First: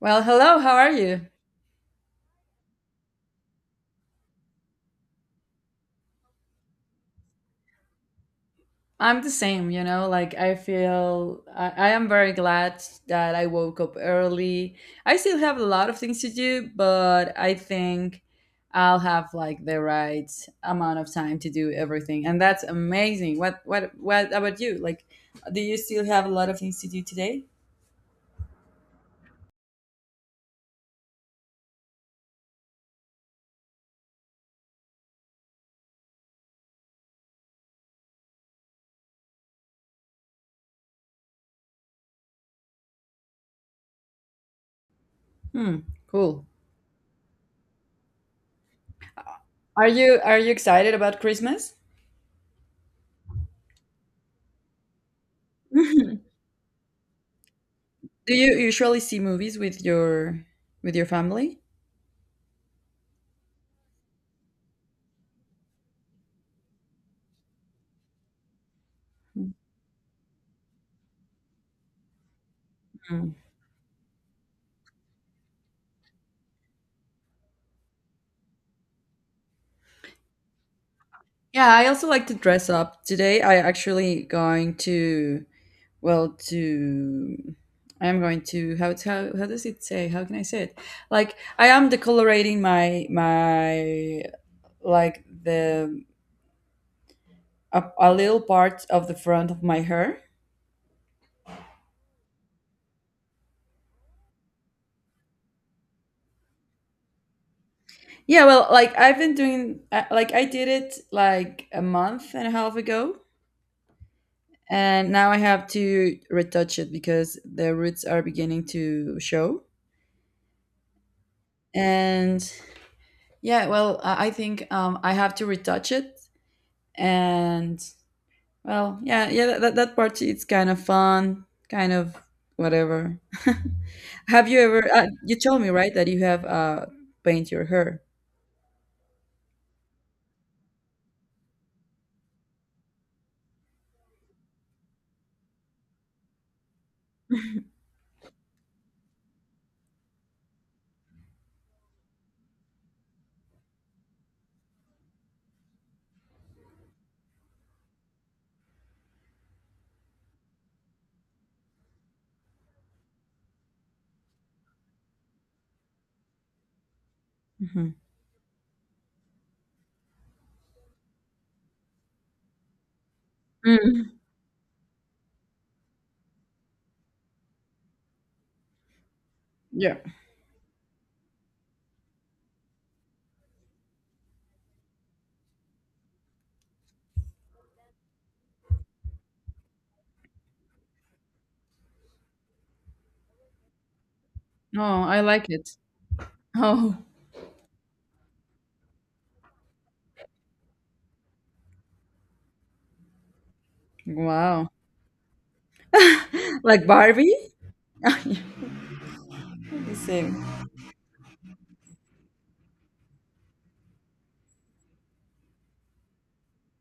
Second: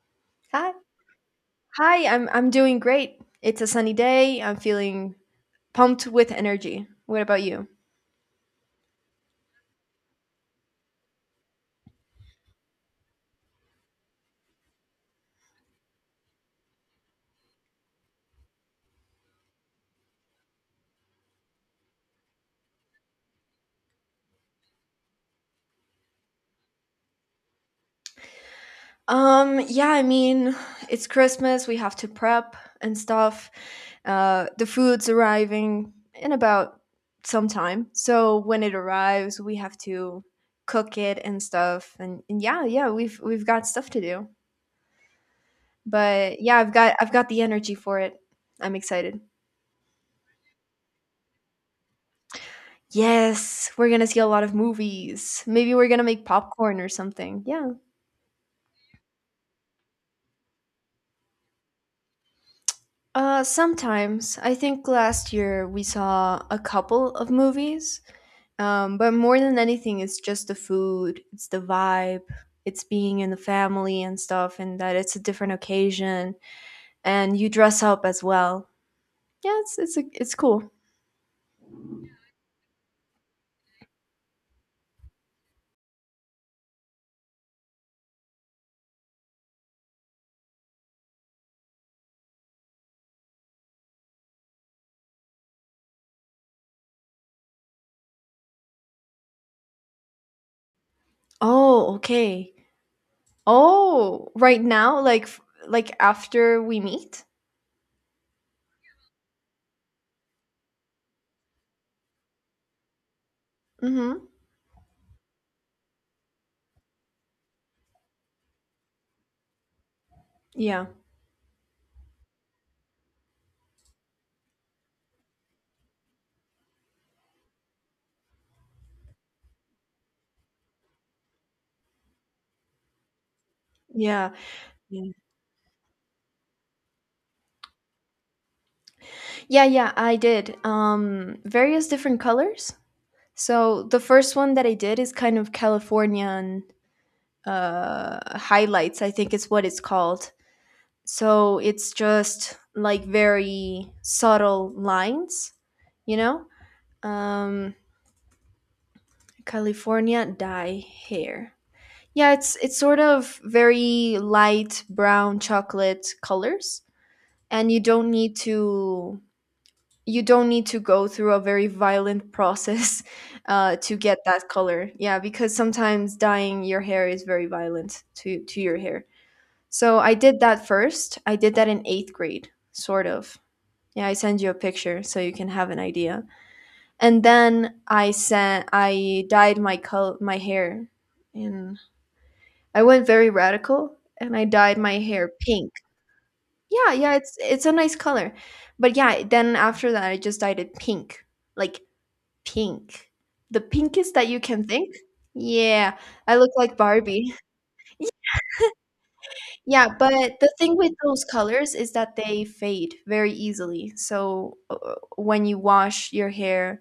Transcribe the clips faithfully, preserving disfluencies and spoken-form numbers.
Well, hello, Hi. how are you? Hi, I'm I'm doing great. It's a sunny day. I'm feeling pumped with energy. What about you? I'm the same, you know, like I feel I, I am very glad that I woke up early. I still have a lot of things to do, but I think I'll have like the right amount of time to do everything. And that's amazing. What what what about you? Like do you still have a lot of things to do today? Um, yeah, I mean, it's Christmas. We have to prep and stuff. Uh, the food's arriving in about some time. So when it arrives, we have to cook it and stuff. And, and yeah, yeah, we've we've got stuff to do. Hmm, But cool. yeah, I've got I've got the energy for it. I'm excited. Are you are you excited about Christmas? Yes, we're gonna see a lot of movies. Maybe we're gonna make popcorn or something. Yeah. do you usually see movies with your with your family? Uh, sometimes. I think last year we saw a couple of movies. Um, but more than anything, it's just the food, it's the vibe, it's being in Mhm. the family and stuff, and that it's a different occasion. And you dress up as well. Yeah, it's it's a, it's cool. Yeah, I also like to dress up. Today I actually going to well to I am going to how how how does it say? How can I say it? Like I am decolorating my my like the a, a little part of the front of my hair. Oh, okay. Oh, right now, like f- like after we meet. Yeah, well, like I've been doing uh, like I did it like a month and a half ago, Mm-hmm. and now I have to retouch it because the roots are beginning to show. Yeah. And yeah, well, I I think um, I have to retouch it, and well, yeah, yeah, that that that part it's kind of fun, kind of whatever. Yeah. have you ever? Uh, you told me right that you have uh paint your hair. Yeah, yeah, I did. Um, various different colors. So the first one that I did is kind of Californian uh, highlights. I think it's what it's called. So it's just like very subtle lines, you know. Um, California dye hair. Yeah, it's it's sort of very light brown chocolate colors, and you Hmm. don't need to you don't need to go through a very violent process uh, to Mm, get that color. Yeah, because sometimes dyeing your hair is very violent to to your hair. yeah. So I did that first. I did that in eighth grade, sort of. Yeah, I send you a picture so you can have an idea. And then I sent I dyed my color my hair, and I went very radical and I dyed No, my I hair like pink. it. Yeah, Oh, yeah, it's it's a nice color, but yeah, then after that I just dyed it pink, like pink. The pinkest that you can wow. think? Yeah, I look like like Barbie. Barbie. Yeah, the but same. the thing with those colors is that they fade very easily. So uh, when you wash your hair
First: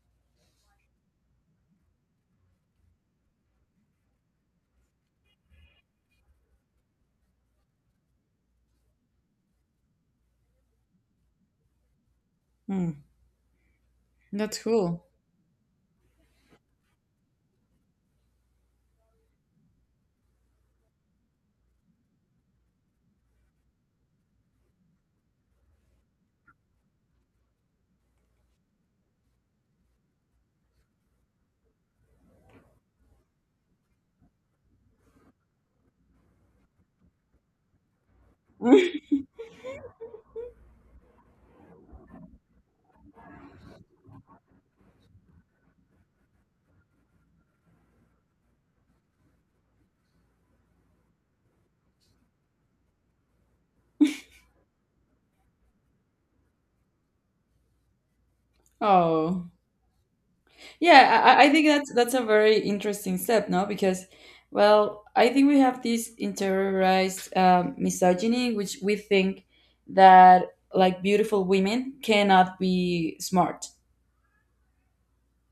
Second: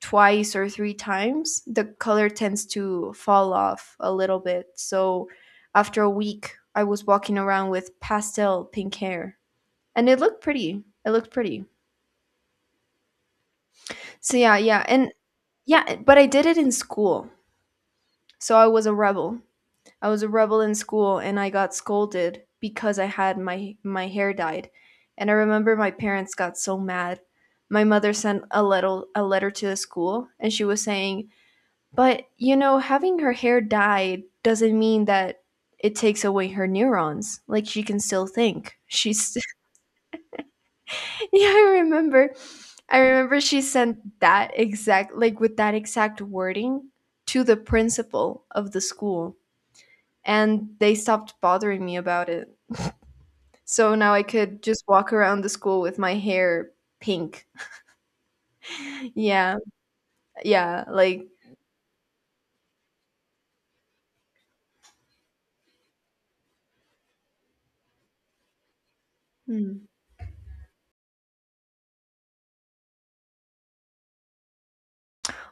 twice or three times, the color tends to fall off a little bit. So after a week, I was walking around with pastel pink hair and it looked pretty. It looked pretty. Hmm, So yeah, that's yeah. cool. And yeah, but I did it in school. So I was a rebel. I was a rebel in school and I got scolded because I had my my hair dyed. And I remember my parents got so mad. My mother sent a little a letter to the school and she was saying, "But you know, having her hair dyed doesn't mean that it takes away her neurons. Like she can still think." She's Yeah, I remember. I remember she sent that exact like with that exact wording to the principal of the school and they stopped bothering me about it. So now I could just walk around the school with my hair pink. oh. Yeah. Yeah, Yeah, like I, I think that's that's a very interesting step, no? Because, well, I think we have this interiorized um, misogyny, which we think mm. that like beautiful women cannot be smart.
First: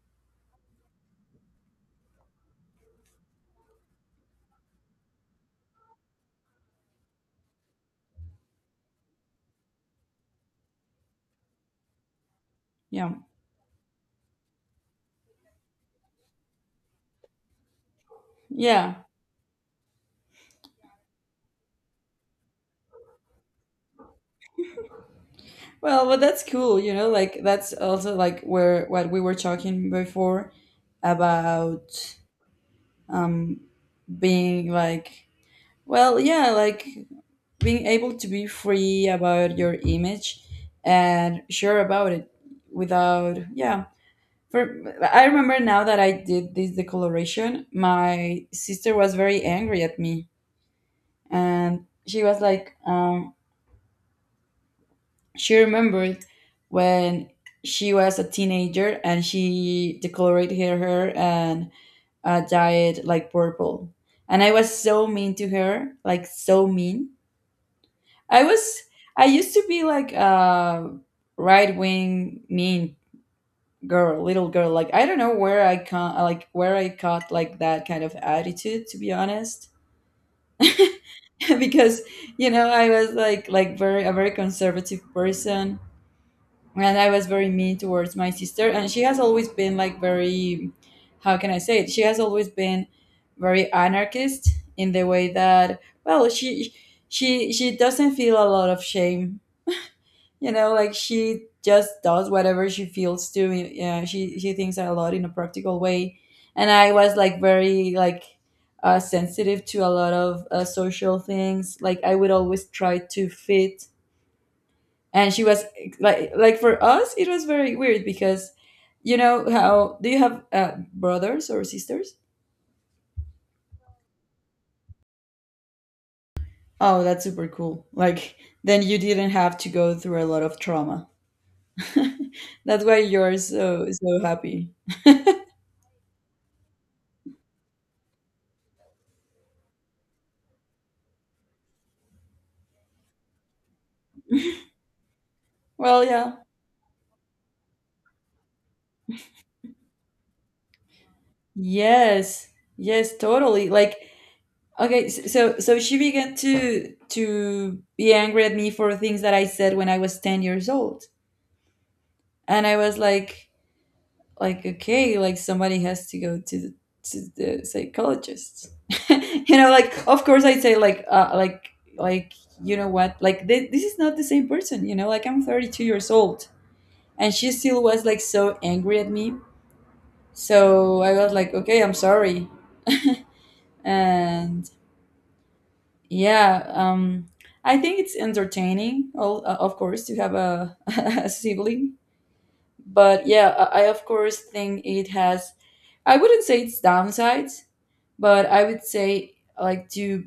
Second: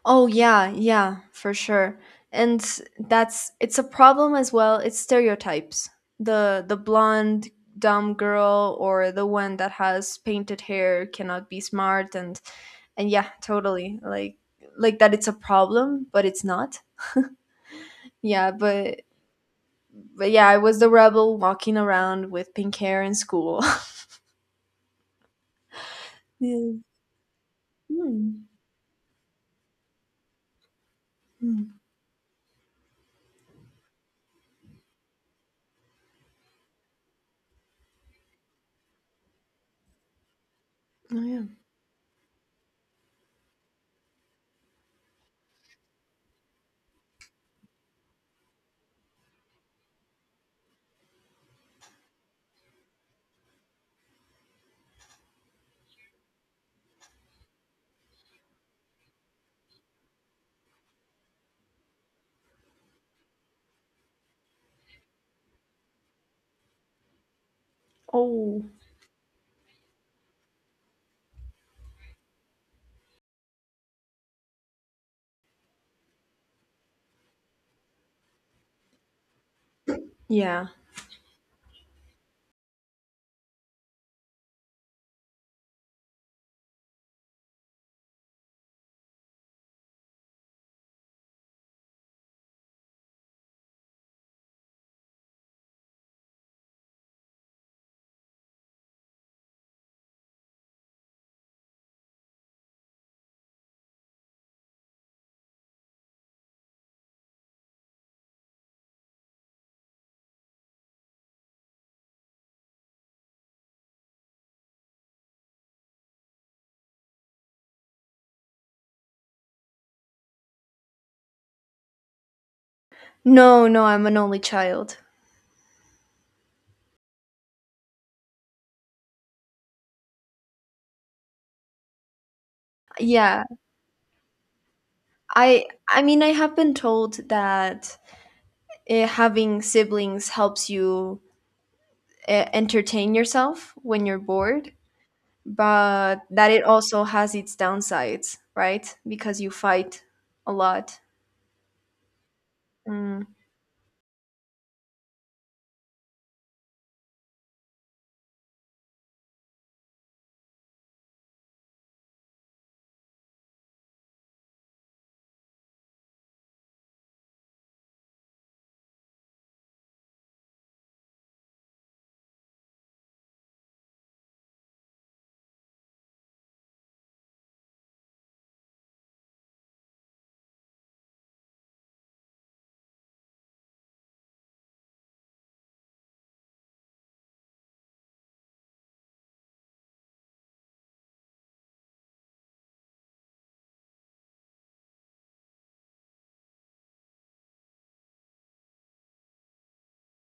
Oh yeah, yeah, for sure. And that's it's a problem as well. It's stereotypes. The the blonde dumb girl or the one that has painted hair cannot be smart and and Yeah, yeah, totally. Like like that it's a problem, but it's not. Yeah, yeah. but but yeah, I was the rebel walking around with pink hair in school. Well, but that's Yeah. cool, you know. Like that's also like Hmm. where what we were talking before Mm, about um, being like well, yeah, like being able to be free about your image oh yeah. and sure about it without, yeah. For I remember now that I did this decoloration, my sister was very angry at me, and she was like, um, she remembered when she was a teenager and she decolored her hair and uh, dyed like purple, and I was so mean to her, like so mean. I Oh was I used to be like a right wing mean girl, little girl. Like I don't know where I can like where I caught like that kind of attitude to be honest. yeah. because you know I was like like very a very conservative person, and I was very mean towards my sister, and she has always been like very how can I say it? She has always been very anarchist in the way that well she she she doesn't feel a lot of shame, you know, like she just does whatever she feels to. Yeah, she she thinks a lot in a practical way, and I was like very like uh, sensitive to a lot of uh, social things. Like I would always try to fit, and she was like like for us it was very weird because you know how do you have uh, brothers or sisters. No, no, I'm an only child. Oh that's super cool. Like then you didn't have to go through a lot of trauma. that's why you're Yeah. so so happy. I I mean I have been told that eh, having siblings helps you eh, entertain yourself when you're bored, Well, but yeah. that it also has its downsides, right? Because you fight a lot. Yes, yes, Mm, totally. Like, okay, s- so so she began to to be angry at me for things that I said when I was ten years old, and I was like, like okay, like somebody has to go to the to the psychologist, you know. Like, of course, I say like uh, like like you know what, like th- this is not the same person, you know. Like I'm thirty two years old, and she still was like so angry at me. So I was like, okay, I'm sorry, and yeah, um, I think it's entertaining, all, uh, of course, to have a, a sibling. But yeah, I, I of course think it has, I wouldn't say it's downsides, but I would say like to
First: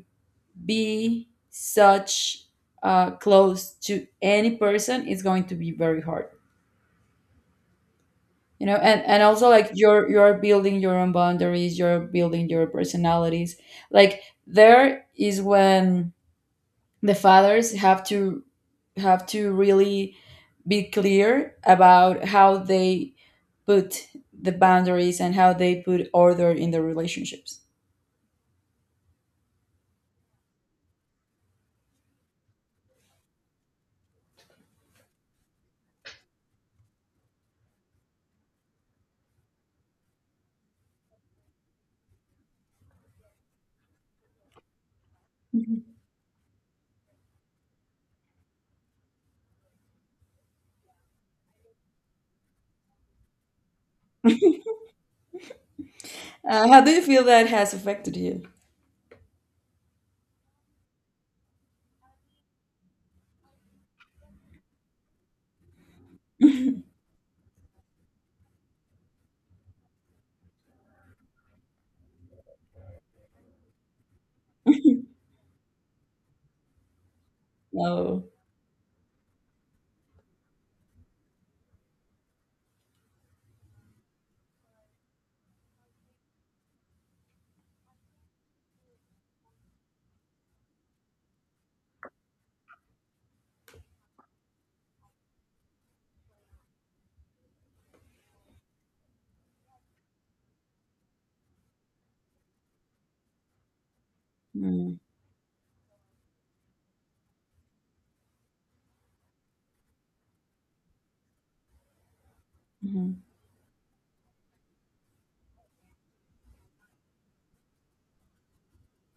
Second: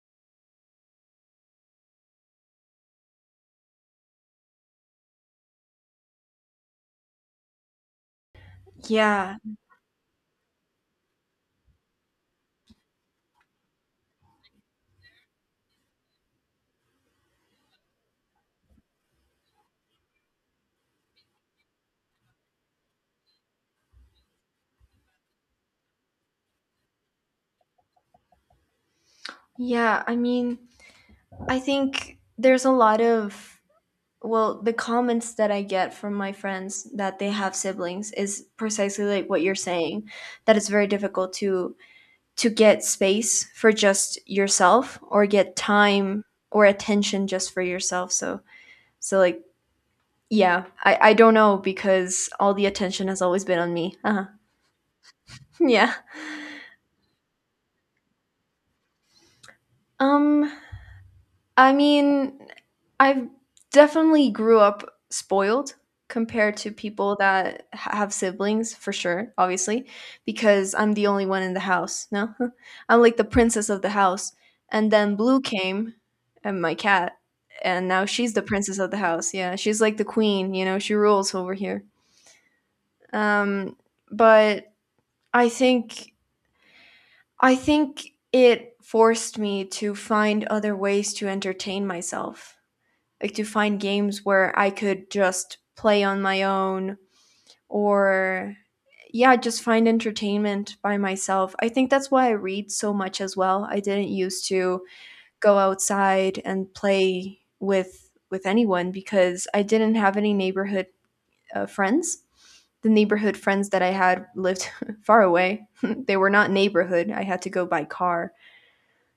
be such uh, close to any person is going to be very hard. You know, and, and yeah. also like you're you're building your own boundaries, you're building your personalities. Like there is when the fathers have to have to really be clear about how they put the boundaries and how they put order in the relationships. Yeah, I mean, I think there's a lot of well the comments that I get from my friends that they have siblings is precisely like what you're saying that it's very difficult to to get space for just yourself or get Mhm. time or attention just for yourself so so like yeah i i don't know because all the attention has always been on me uh-huh. yeah Uh, how do you feel that has affected you? um I mean, I've definitely grew up spoiled compared to people that ha- have siblings for sure, obviously, because I'm the only one in the house. No, I'm like the princess of the house. And then Blue came, and my cat, and now Oh. she's the princess of the house. Yeah, she's like the queen. You know, she rules over here. Um, but I think I think it forced me to find other ways to entertain myself like to find games where I could just play on my own or yeah, just find entertainment by myself. I think that's why I read so much as well. I didn't used to Mm, go outside and play with with anyone because I didn't have any neighborhood uh, friends. The mhm. neighborhood friends that I had lived far away. They were not neighborhood. I had to go by car.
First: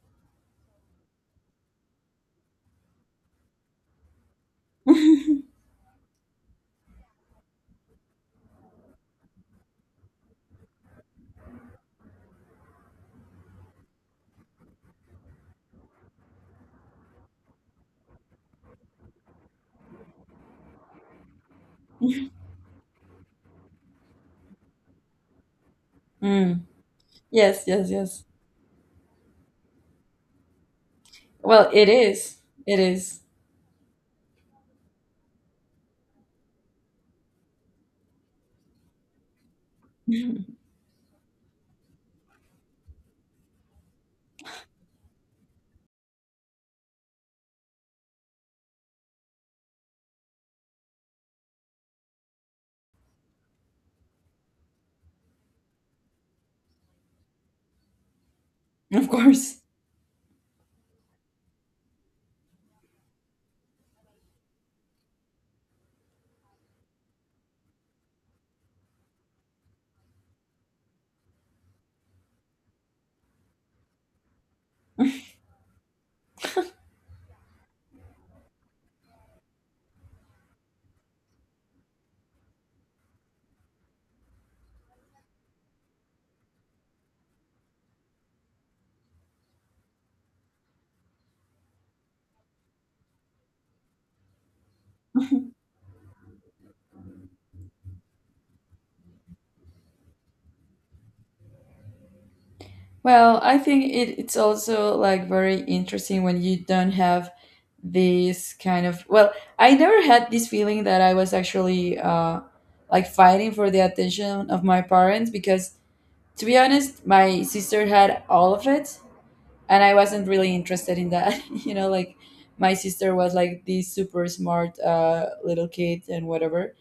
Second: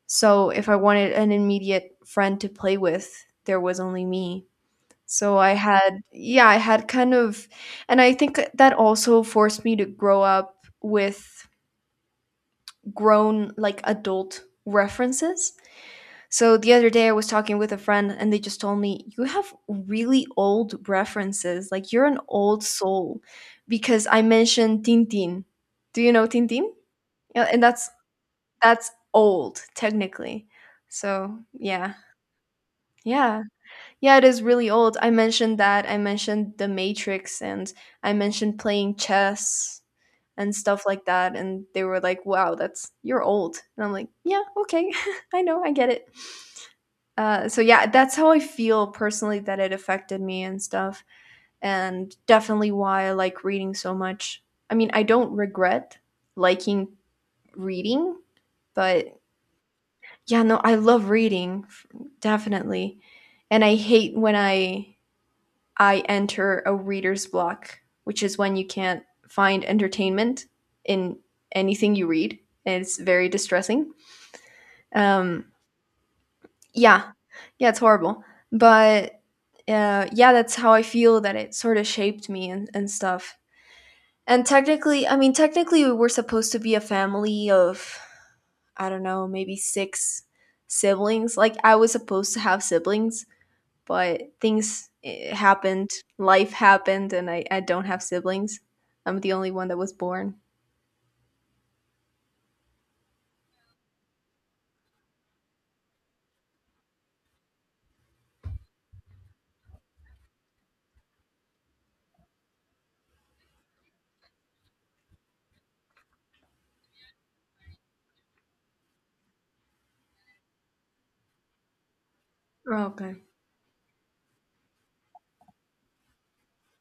So if I wanted an immediate friend to play with, there was only me. So I had, yeah, I had kind of, and I think that also forced me to grow up with grown, like adult references. So the other day I was talking with a friend and they just told me, you have really old references. Like you're an old soul because I mentioned Tintin. Do you know Mm. Tintin? Yeah, and Yes, that's, yes, yes. that's old technically. So Well, it yeah. is. It is. Yeah. Yeah, it is really old. I mentioned that. I mentioned The Matrix and I mentioned playing chess and stuff like that. And they were like, wow, that's, you're old. And I'm like, yeah, okay. I know. I get it. Uh, so yeah, that's how I feel personally that it affected me and stuff. And definitely why I like reading so much. I mean, I don't regret liking reading, but Of course. yeah, no, I love reading, f- definitely. And I hate when I I enter a reader's block, which is when you can't find entertainment in anything you read. And it's very distressing. Um, yeah, yeah, it's horrible. But uh, yeah, that's how I feel that it sort of shaped me and, and stuff. And technically, I mean, technically, we were supposed to be a family of, I don't know, maybe six siblings. Like, I was supposed to have siblings, but things eh, happened, life happened, and I, I don't have siblings. I'm the only one that was born. Well, I think it, it's also like very interesting when you don't have this kind of well I never had this feeling that I was actually uh, like fighting for the attention of my parents because to be honest my sister had all of it, and I wasn't really interested in that. you know, like my Okay. sister was like this super smart uh, little kid and whatever,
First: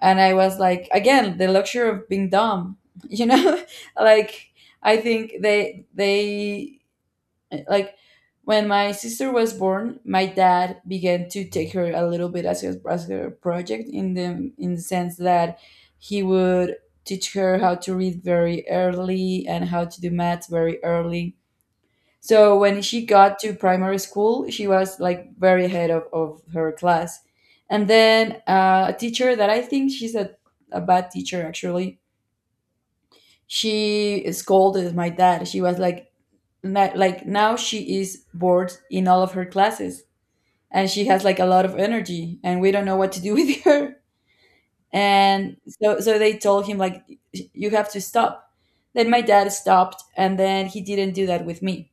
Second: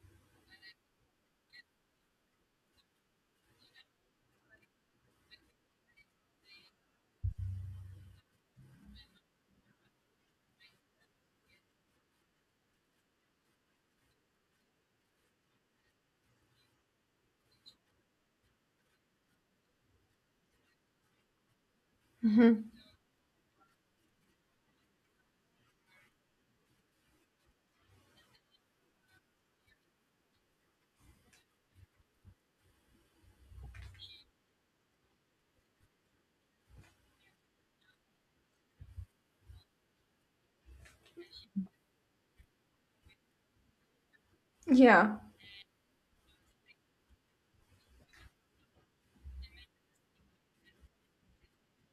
and I was like again the luxury of being dumb. you know. like I think they they like when my sister was born my dad began to take her a little bit as his as her project in the in the sense that he would teach her how to read very early and how to do math very early, so Hmm. when she got to primary school she was like very ahead of, of her class, and then uh, a teacher that I think she's a, a bad teacher actually, she scolded my dad. She was like na- like now she is bored in all of her classes and she has like a lot of energy and we don't know what to do with her. Yeah. And so so they told him like you have to stop, then my dad stopped, and then he didn't do that with me,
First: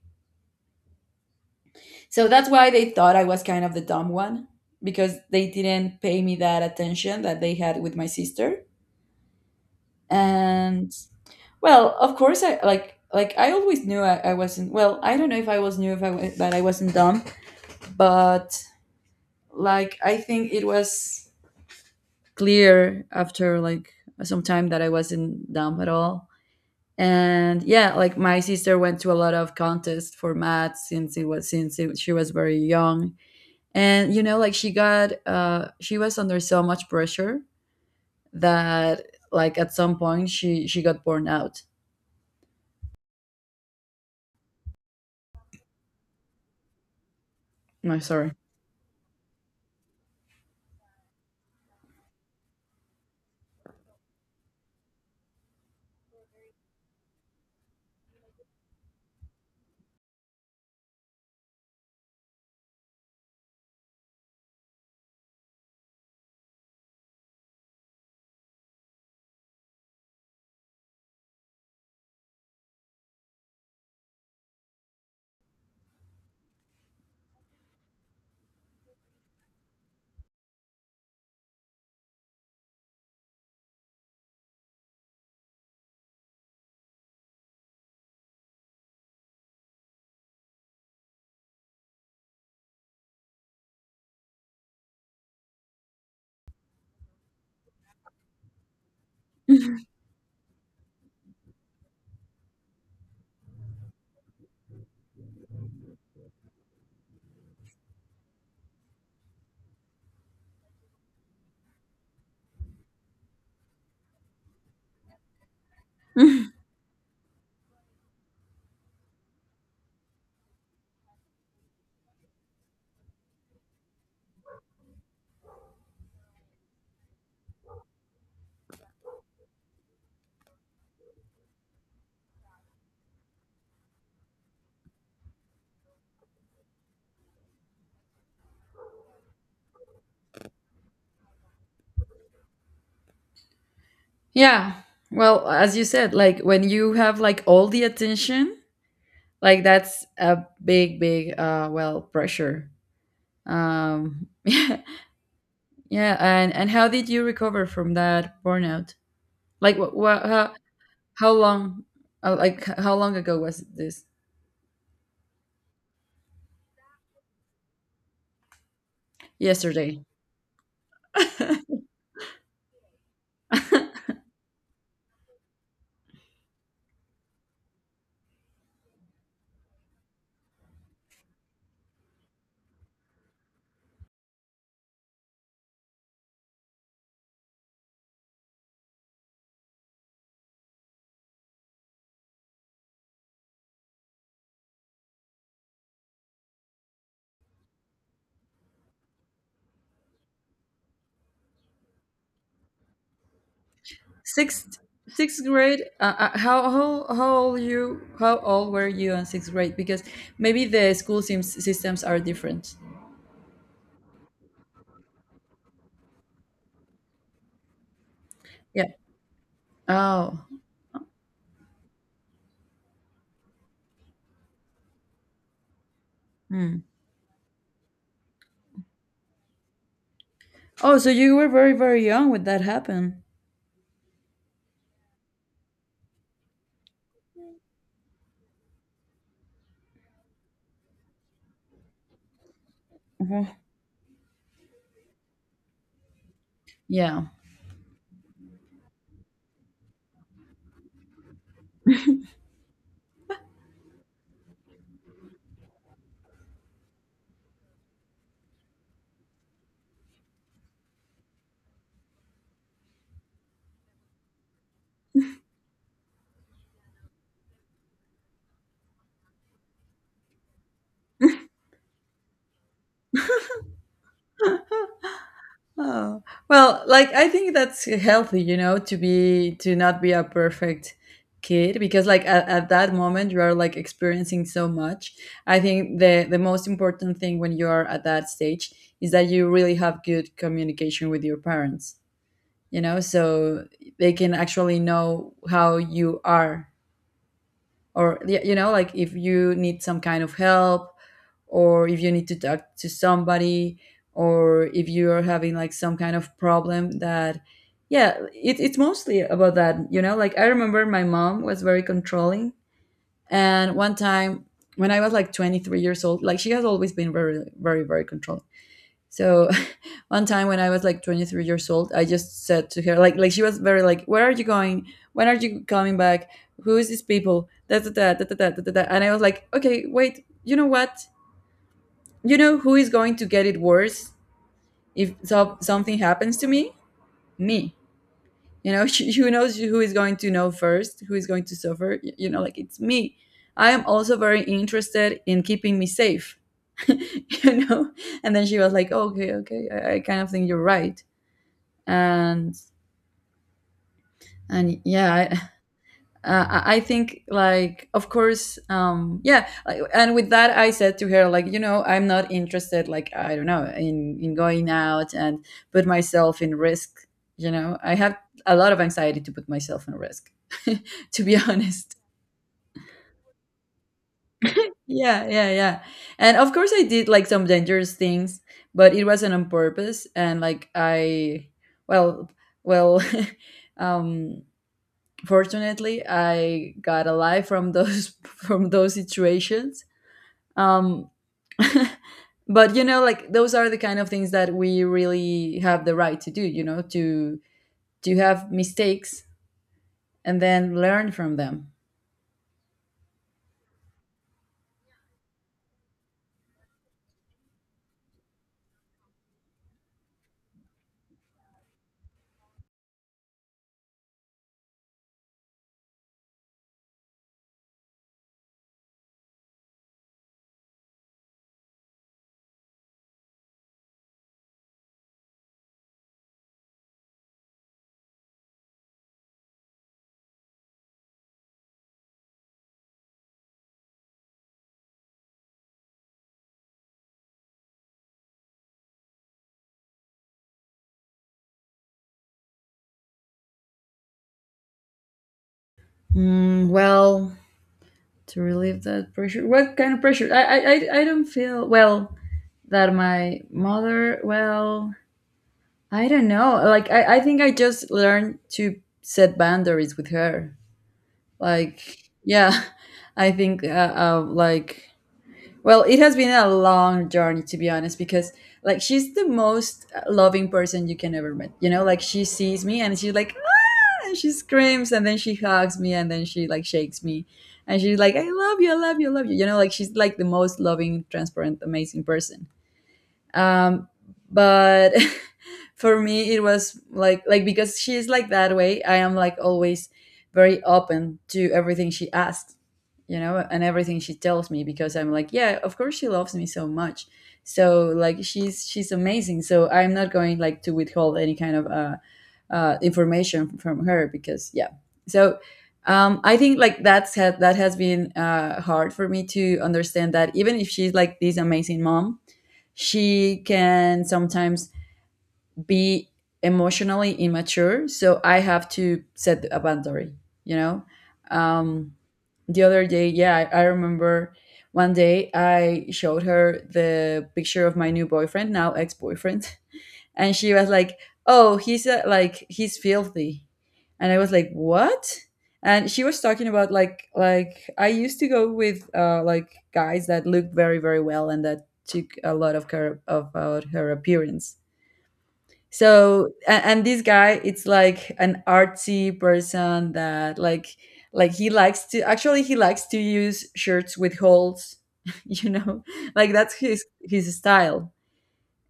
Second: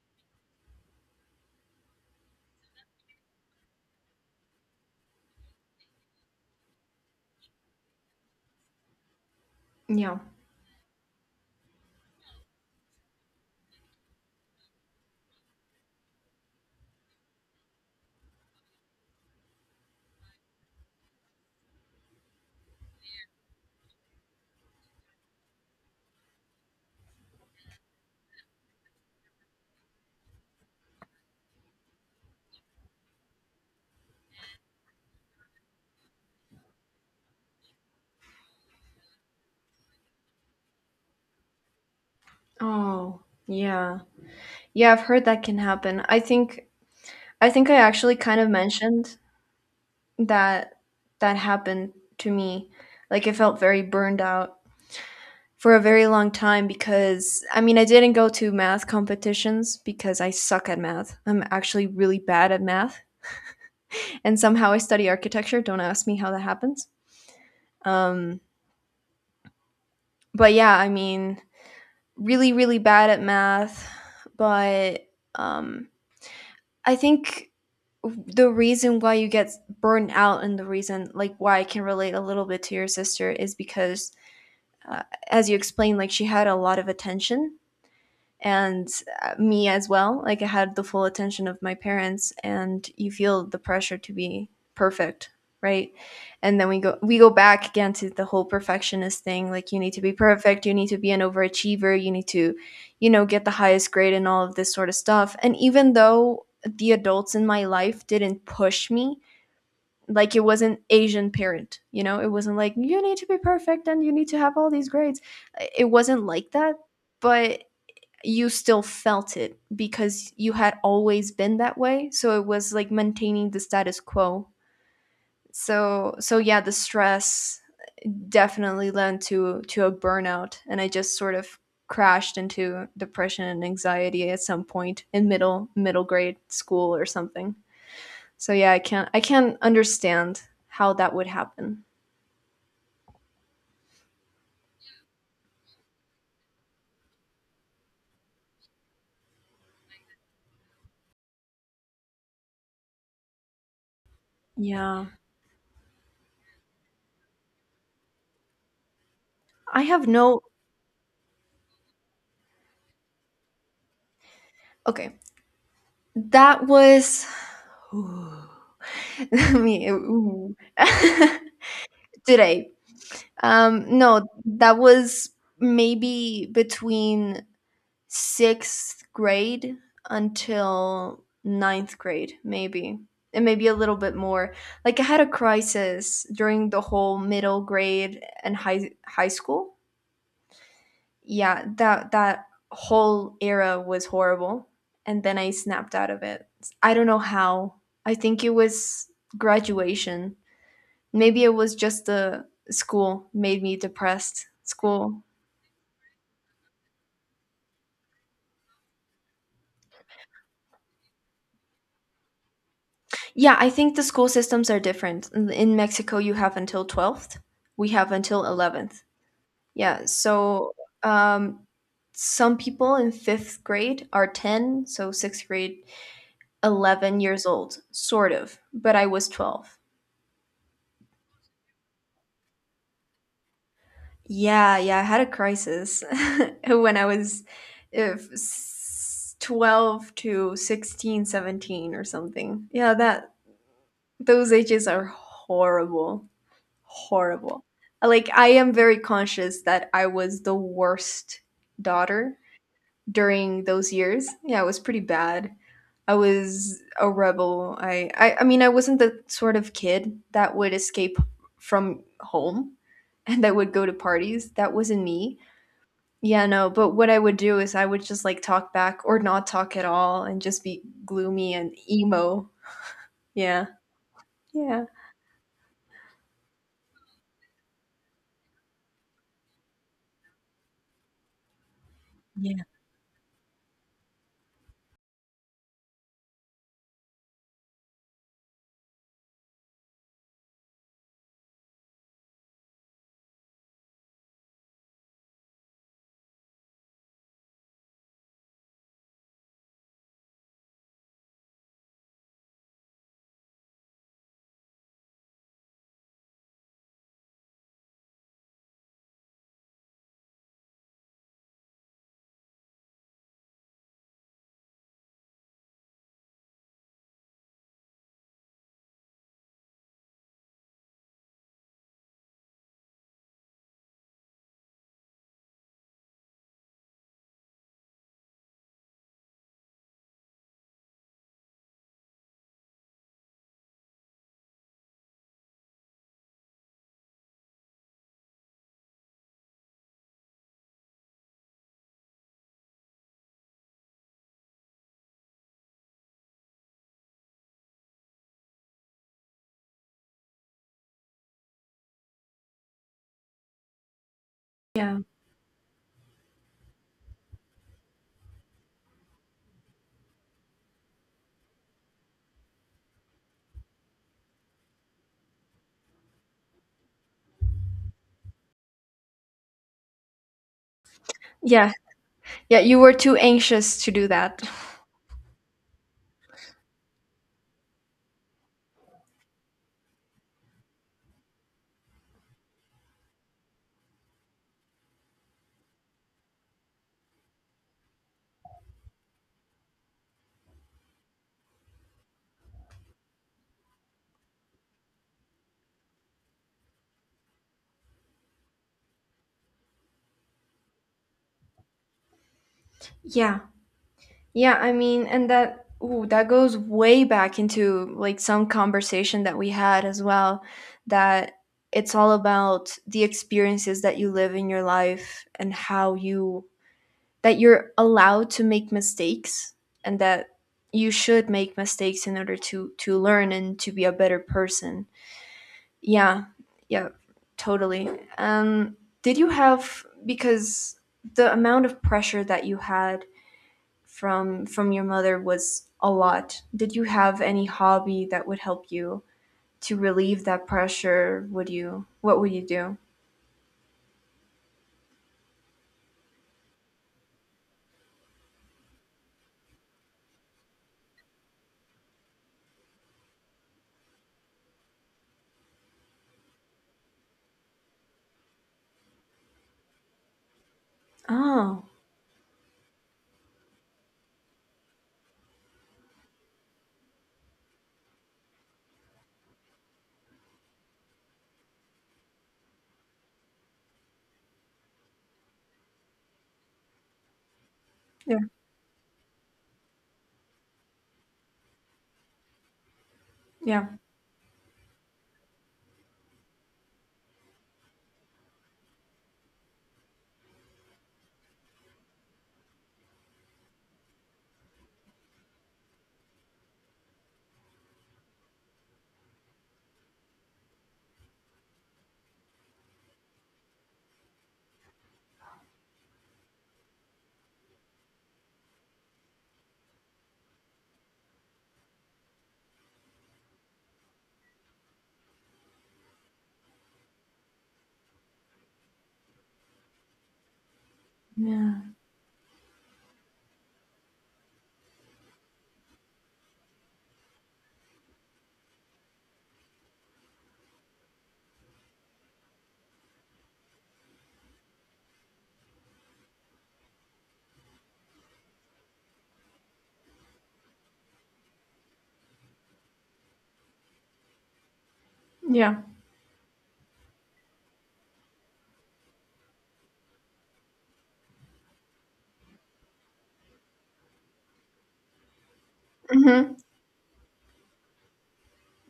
so that's why they thought I was kind of the dumb one, because they didn't pay me that attention that they had with my sister. Yeah. And well of course I like like I always knew i, I wasn't well I don't know if I was knew if I wa- that I wasn't dumb, but like I think it was clear after like some time that I wasn't dumb at all. And yeah, like my sister went to a lot of contests for math since it was since it, she was very young, and you know like she got uh she was under so much pressure that like at some point she she got burned out. Oh. Yeah. Yeah, I've heard that can happen. I think I think I No, actually sorry. kind of mentioned that that happened to me. Like I felt very burned out for a very long time because I mean, I didn't go to math competitions because I suck at math. I'm actually really bad at math. And somehow I study architecture. Don't ask me how that happens. Um, but yeah, I mean, really, really bad at math. But um, I think the reason why you get burned out and the reason like why I can relate a little bit to your sister is because, uh, as you explained, like she had a lot of attention and uh, me as well. Like I had the full attention of my parents, and you feel the pressure to be perfect, right? And then we go we go back again to the whole perfectionist thing. Like you need to be perfect, you need to be an overachiever, you need to, you know, get the highest grade and all of this sort of stuff. And even though the adults in my life didn't push me like it was an Asian parent you know it wasn't like you need to be perfect and you need to have all these grades it wasn't like that but you still felt it because you had always been that way. So it was like maintaining the status quo. So so yeah, the stress definitely led to to a burnout and I just sort of crashed into depression and anxiety at some point in middle middle grade school or something. So yeah, I can't I can't understand how that would happen. yeah, well as you said like when you have like all the attention like that's a big big uh well pressure. um Yeah. yeah, and and how did you recover from that burnout? Like I what, have what no how, how long uh, like how long ago was this? okay. That was me. Yesterday. Ooh. Today, Um, no, that was maybe between sixth grade until ninth grade, maybe. And maybe a little bit more. Like I had a crisis during the whole middle grade and high high school. Yeah, that that whole era was horrible. And then I snapped out of it. I don't know how. I think it was graduation. Maybe it was just the school made me depressed. sixth School sixth grade uh, uh, how, how how old you how old were you in sixth grade? Because maybe the school seems, systems are different. yeah, I think the school systems are different. In in Mexico, you have until twelfth. We have until Yeah. eleventh. Yeah, Oh. so um, some people in fifth grade are ten, so sixth grade, Hmm. eleven years old, sort of, but I was twelve. Oh so you were very very young when that happened. Yeah, yeah, I had a crisis when I was if, s- twelve to sixteen, seventeen, or something. Yeah, that Mhm. those ages are horrible. Yeah. Horrible. Like I am very conscious that I was the worst daughter during those years. Yeah, I was pretty bad. I was a rebel. I, I I mean I wasn't the sort of kid that would escape from home and that would go to parties. That wasn't me. Yeah, no, but what I would do is I would just like talk back or not talk at all and just be gloomy and emo. Yeah. Yeah. Oh, well, like I think that's healthy, you know, to be to not be a perfect kid because like at, Yeah. at that moment you are like experiencing so much. I think the the most important thing when you are at that stage is that you really have good communication with your parents, you know, so they can actually know how you are or y- you know, like if you need some kind of help or if you need to talk to somebody or if you're having like some kind of problem that yeah it, it's mostly about that. You know, like I remember my mom was very controlling, and one time when I was like twenty three years old, like she has always been very very very controlling, so one time when I was like twenty three years old I just said to her like like she was very like where are you going, when are you coming back, who is these people, da, da, da, da, da, da, da, da, da." And I was like okay wait, you know what, you know who is going to get it worse if so- something happens to me? Me. You know. who knows, who is going to know first, who is going to suffer? Y- you know, like it's me. I am also very interested in keeping me safe. you know, and then she was like "Oh, okay okay i, I kind of think you're right, and and Yeah. yeah uh, I I think, like, of course, um, yeah. like, And with that, I said to her, like, you know, I'm not interested, like, I don't know, in in going out and put myself in risk. You know, I have a lot of anxiety to put myself in risk, to be Yeah. honest. Yeah, you were too anxious to do that. Yeah, yeah, yeah. And of course, I did like some dangerous things, but it wasn't on purpose. And like, I, well, well, um, fortunately I got alive from those from those situations um but you know, like, those are the kind of things that we really have the right to do, you know, to to have mistakes and then learn from them. Yeah. Yeah, I mean, and that ooh, that goes way back into like some conversation that we had as well that it's all about the experiences that you live in your life and how you that you're allowed to make mistakes and that you should make mistakes in order to to learn and to be a better person. Yeah. Yeah, totally. Um did you have because the amount of pressure that you had from from your mother was a lot. Did you have any hobby that would help you to relieve that pressure? Would you What would you do? Mm, well, to relieve that pressure, what kind of pressure? I, I i I don't feel well that my mother, well, I don't know, like i i think I just learned to set boundaries with her, Oh, like. Yeah, I think uh, uh, like, well, it has been a long journey, to be honest, because like she's the most uh, loving person you can ever meet, you know. Like, she sees me and she's like, "Ah," and she screams and then she hugs me and then she like shakes me, and she's like, yeah, I love you, I love you, I love you, you know. Like, she's like the most loving, transparent, amazing person. yeah, um, but for me it was like like because she's like that way, I am like always very open to everything she asks, you know, and everything she tells me, because I'm like, yeah, of course she loves me so much. So like she's she's amazing, so I'm not going like to withhold any kind of uh, uh information from her, because yeah. So um I think like that's had that has been uh hard for me to understand that even if she's like this amazing mom, she can sometimes be emotionally immature, so I have to set a boundary, you know. yeah, um the other day, yeah, i, I remember one day I showed her the picture of my new boyfriend, now ex-boyfriend, and she was like, "Oh, he's uh, like, he's filthy," and I was like, "What?" And she was talking about, like like I used to go with uh, like guys that looked very, very well and that took a lot of care about her appearance. yeah. So and, and this guy, it's like an artsy person that like like he likes to, actually he likes to use shirts with holes, you know, like Hmm. that's his his style,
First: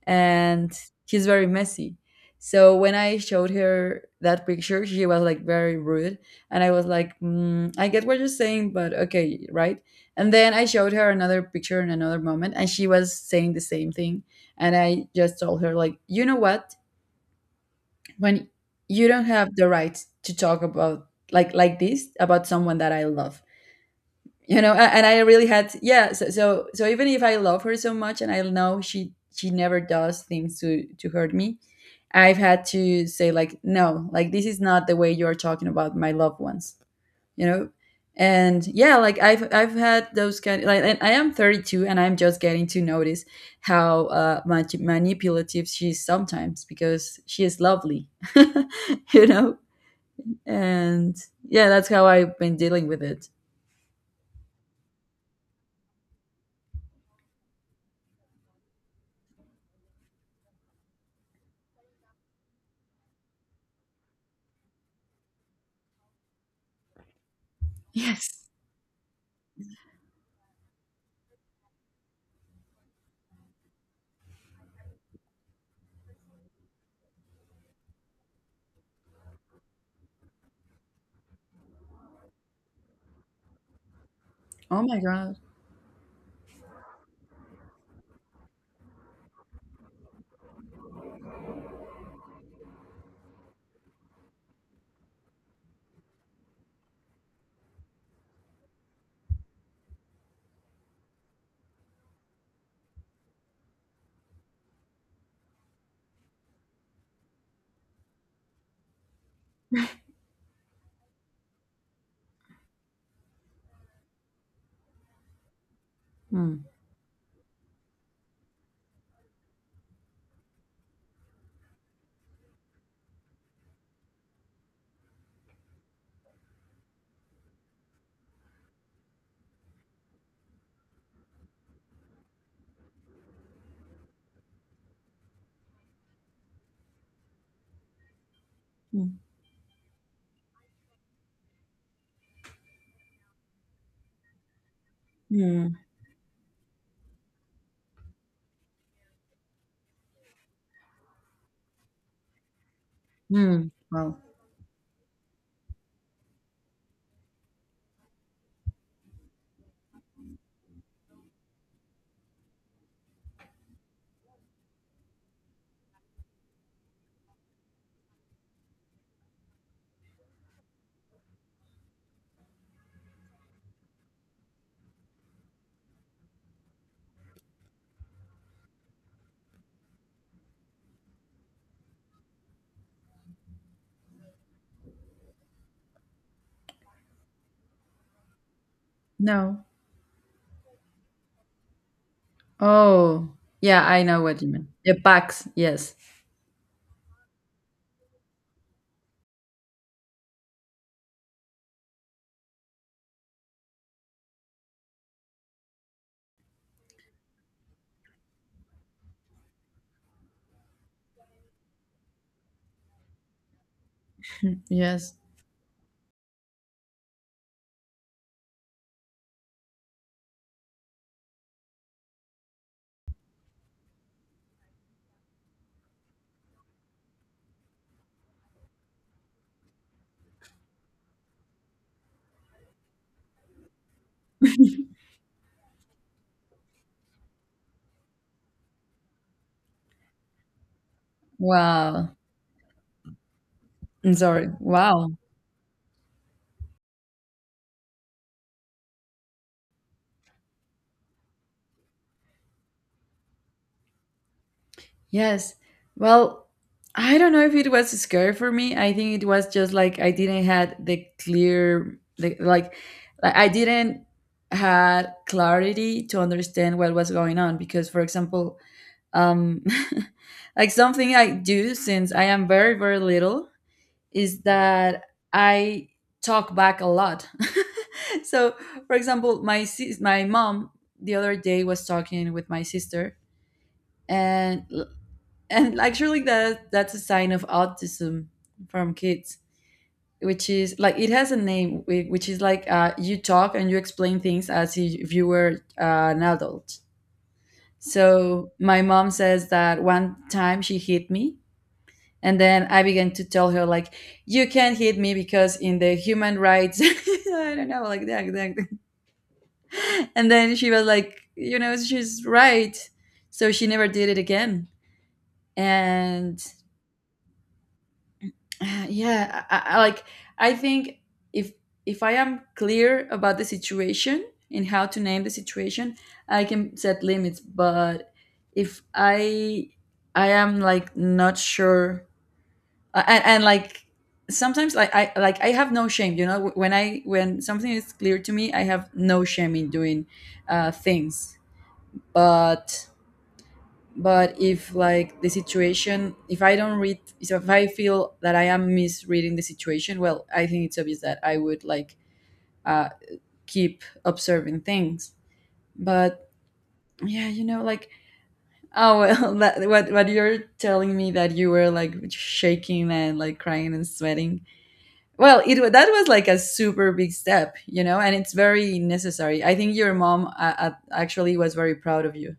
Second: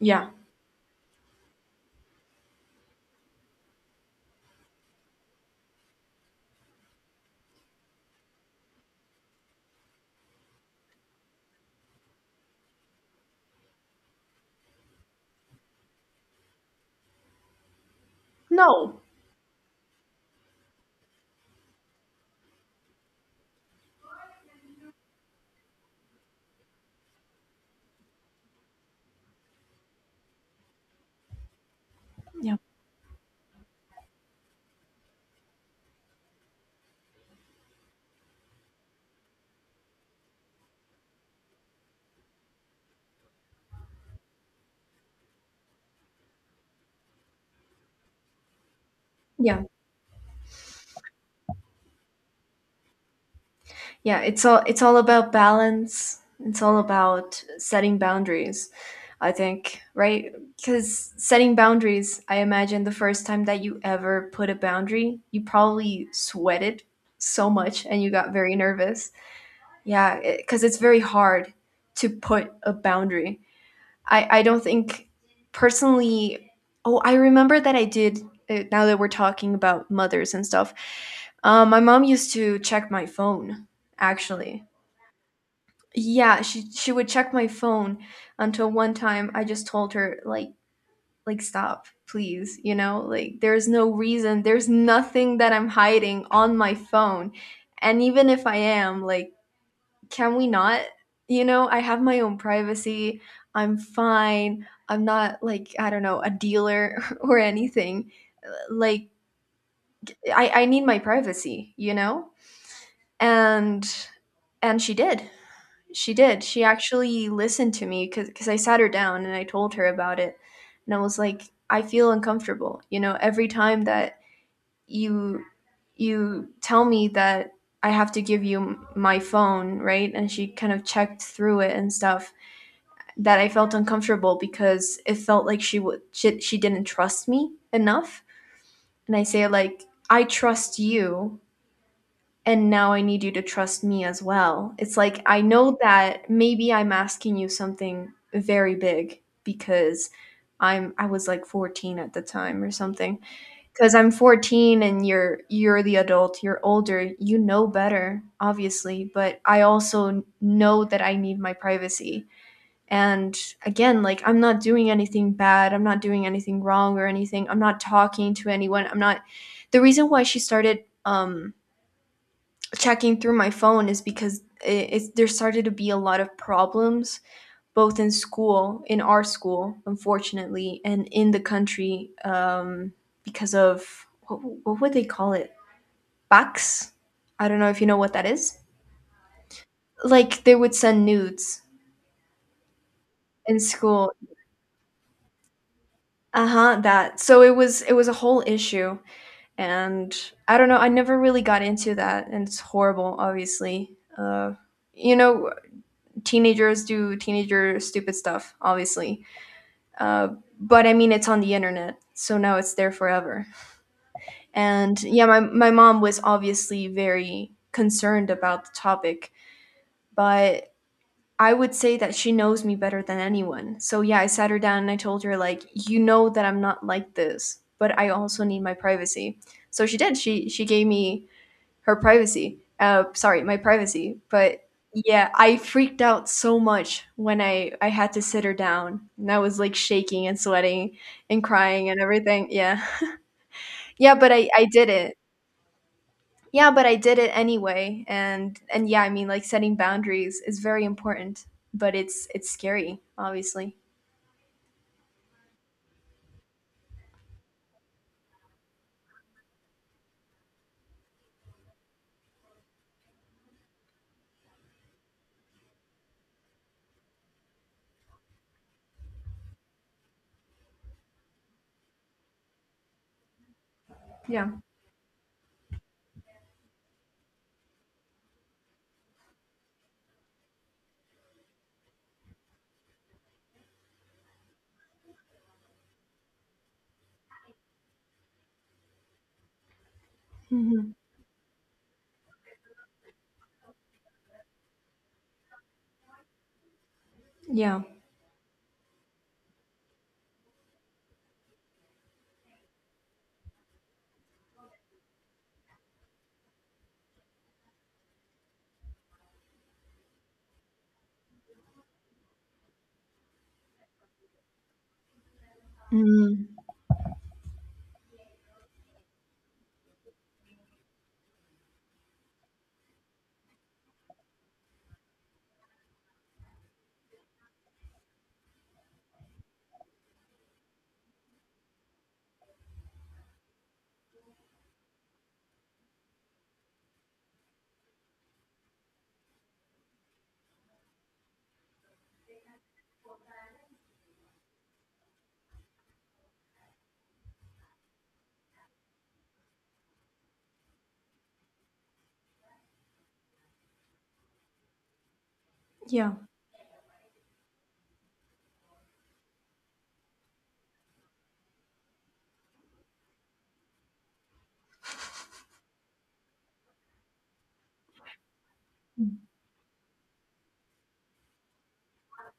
Yeah. and he's very messy. So when I showed her that picture, she was like very rude, and I was like, mm, "I get what you're saying, but okay, right?" And then I showed her another picture in another moment, and she was saying the same thing. And I just told her like, "You know what? When No. you don't have the right to talk about like like this about someone that I love, you know." A- and I really had, yeah, so, so so even if I love her so much and I know she she never does things to to hurt me, I've Yeah. had to say like, no, like this is not the way you're talking about my loved ones, you know. And yeah, like i've i've had those kind, like. And I am thirty-two and I'm just getting to notice how uh much manipulative she is sometimes, because she is lovely. You know. Yeah. And yeah, that's how I've been dealing with it. Yeah, it's all, it's all about balance, it's all about setting boundaries, I think, right? Because setting boundaries, I imagine the first time that you ever put a boundary you probably sweated so much and you got Yes. very nervous. Yeah, because it's very hard to put a boundary. I i don't think, personally. Oh, I remember that I did. Uh, now that we're talking about mothers and stuff, um, my mom used to check my phone, actually. Oh my god. Yeah, she she would check my phone until one time I just told her like like stop, please, you know? Like there's no reason, there's nothing that I'm hiding on my phone. And even if I am, like, can we not? You know, I have my own privacy. I'm fine. I'm not like, I don't know, a dealer or anything. Uh, Like I I need my privacy, you know? And and she did. She did. She Mm. actually listened to me because because I sat her down and I told her about it, and I was like, I feel uncomfortable. You know, every time that you you tell me that I have to give you m- my phone, right? And she kind of checked through it and stuff. That I felt uncomfortable because it felt like she would she, she didn't trust me enough. And Mm. I say like, I trust you, and now I need you to trust me as well. It's like I Mm. know that maybe I'm asking you something very big because I'm I was like fourteen at the time or something. Mm. Cuz I'm Wow. fourteen and you're you're the adult, you're older, you know better obviously, but I also know that I need my privacy. And again, like I'm not doing anything bad, I'm not doing anything wrong or anything. I'm not talking to anyone. I'm not. The reason why she started um checking through my phone is because it, it's, there started to be a lot of problems both in school, in our school unfortunately, and in the country, um, because of what, what would they call it, bucks. I don't know if you know what that is. No. Like they would send nudes Oh, in yeah, I school. know what you mean. The packs. Yes. Uh-huh, that, so it was, it was a whole issue, and I don't know, I never really got into that, and it's horrible obviously. uh you know, teenagers do teenager stupid stuff, obviously. Uh, but I mean, it's on the internet, so now it's there forever. And Yes. yeah, my, my mom was obviously very concerned about the topic, but I would say that she knows me better than anyone. So yeah, I sat her down and I told her, like, you know that I'm not like this, but I also need my privacy. So she did. She she gave me her privacy. Uh, sorry, my privacy. But yeah, I freaked out so much when I I had to sit her down, and I was like shaking and sweating and crying and Wow. everything. Yeah, yeah, I'm but I sorry. I did Wow. it. Yeah, but I did it anyway. And and yeah, I mean, like setting boundaries is very important, but it's it's scary, obviously. Yes. Well, I don't know if it was scary for me. I think it was just like I didn't had the clear, the, like, like I didn't had clarity to understand what was going on because, for example, um, like something I do since I am very, very little is Yeah. that I talk back a lot. So, for example, my sis- my mom the other day was talking with my sister, and and actually that that's a sign of autism from kids, which is Hmm. like it has a name, whi- which is like, uh, you talk and you explain things as if you were uh, an adult. Yeah. So my mom says that one time she hit me and then I began to tell her like, you can't hit me because in the human rights, I don't know, like that, that. And then she was like, you know, she's right, so she never did it again. And Mm, uh, yeah, I, I, like, I think if if I am clear about the situation and how to name the situation, I can set limits. But if I I am like not sure. Uh, and, and like, sometimes like i like I have no shame, you know, when I when something is clear to me, I have no shame in doing uh things. but but if like the situation, if I don't read, so if I feel that I am misreading the situation, well, I think it's obvious that I would like uh keep observing things. yeah. But yeah, you know, like, oh well, that, what what you're telling me, that you were like shaking and like crying and sweating, well, it wa- that was like a super big step, you know, and it's very necessary. I think your mom uh, uh, actually was very proud of you.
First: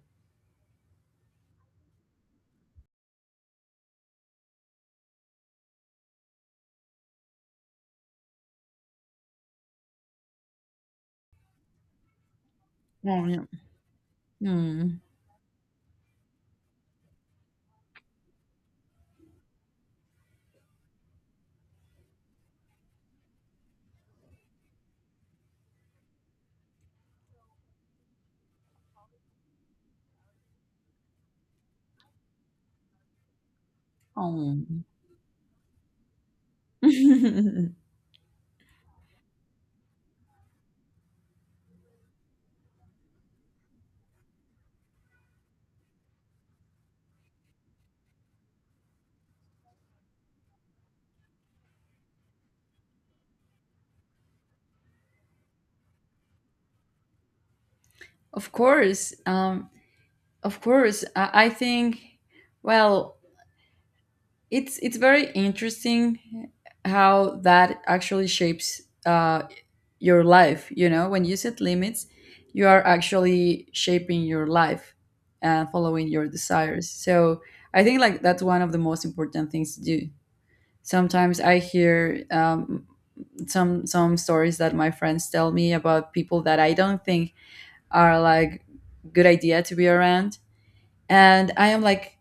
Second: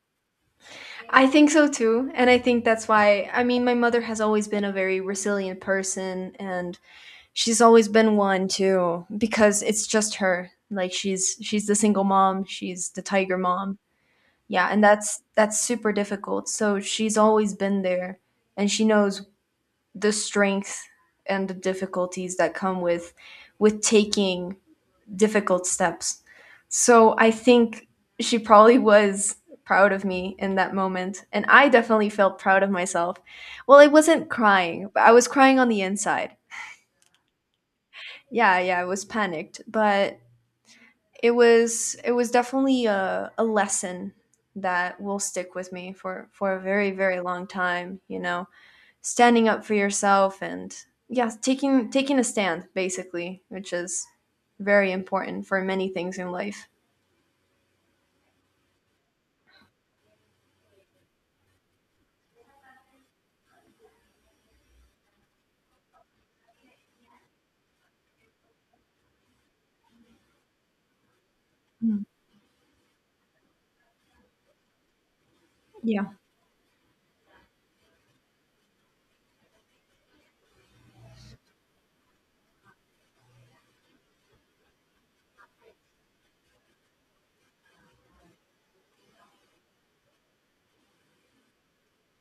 I think so too. And I think that's why, I mean, my mother has always been a very resilient person, and she's always been one too because it's just her, like she's she's the single mom, she's the Oh, tiger yeah. mom. Yeah, and Mm. that's that's super difficult, so she's always been there, and she knows the strength and the difficulties that come with with taking difficult steps. So I think she probably was proud of me in that moment, and I definitely felt proud of myself. Well, I wasn't Oh. crying, but I was crying on the inside. Yeah, yeah, I was panicked, but it was it was definitely a, a lesson that will stick with me for for a very very long time. You know, standing up for yourself and yeah, taking taking a stand basically, which is very important for many things in life. Of course. Um, of course. I, I think, well, it's it's very interesting how that actually shapes uh, your life, you know, when you set Mm, limits, you are actually shaping your life and yeah. following your desires. So I think like that's one of the most important things to do. Sometimes I hear um, some some stories that my friends tell me about people that I don't think are like good idea to be around, and I am like,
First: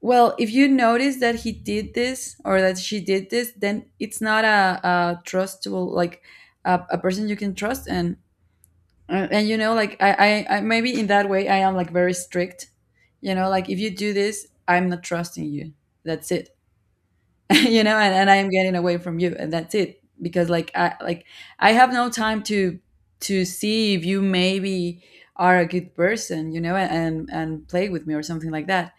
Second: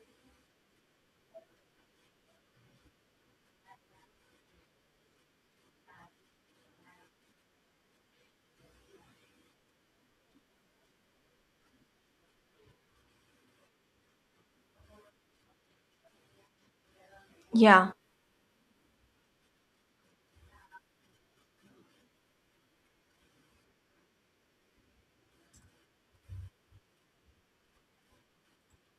well, if you notice that he did this or that she did this, then it's not a, a trustable, like a, a person you can trust. And uh, and you know, like, I, I I maybe in that way I am like very strict, you know, like if you do this, I'm not trusting you, that's it. You Yeah, know, and, and I'm getting away from you, and that's it, because like i like I have no time to to see if you maybe are a good person, you know, and and play with me or something like that.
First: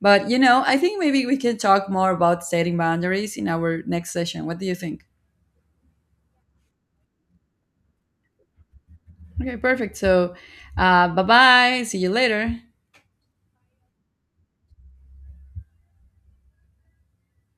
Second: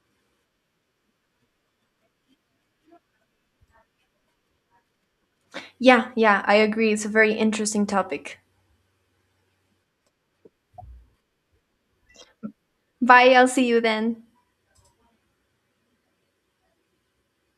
But you know, I think maybe we can talk more about setting boundaries in our next session. What do you think? yeah, yeah. I agree. It's a very interesting topic. Okay, perfect. So uh bye bye, see you later. Bye. I'll see you then.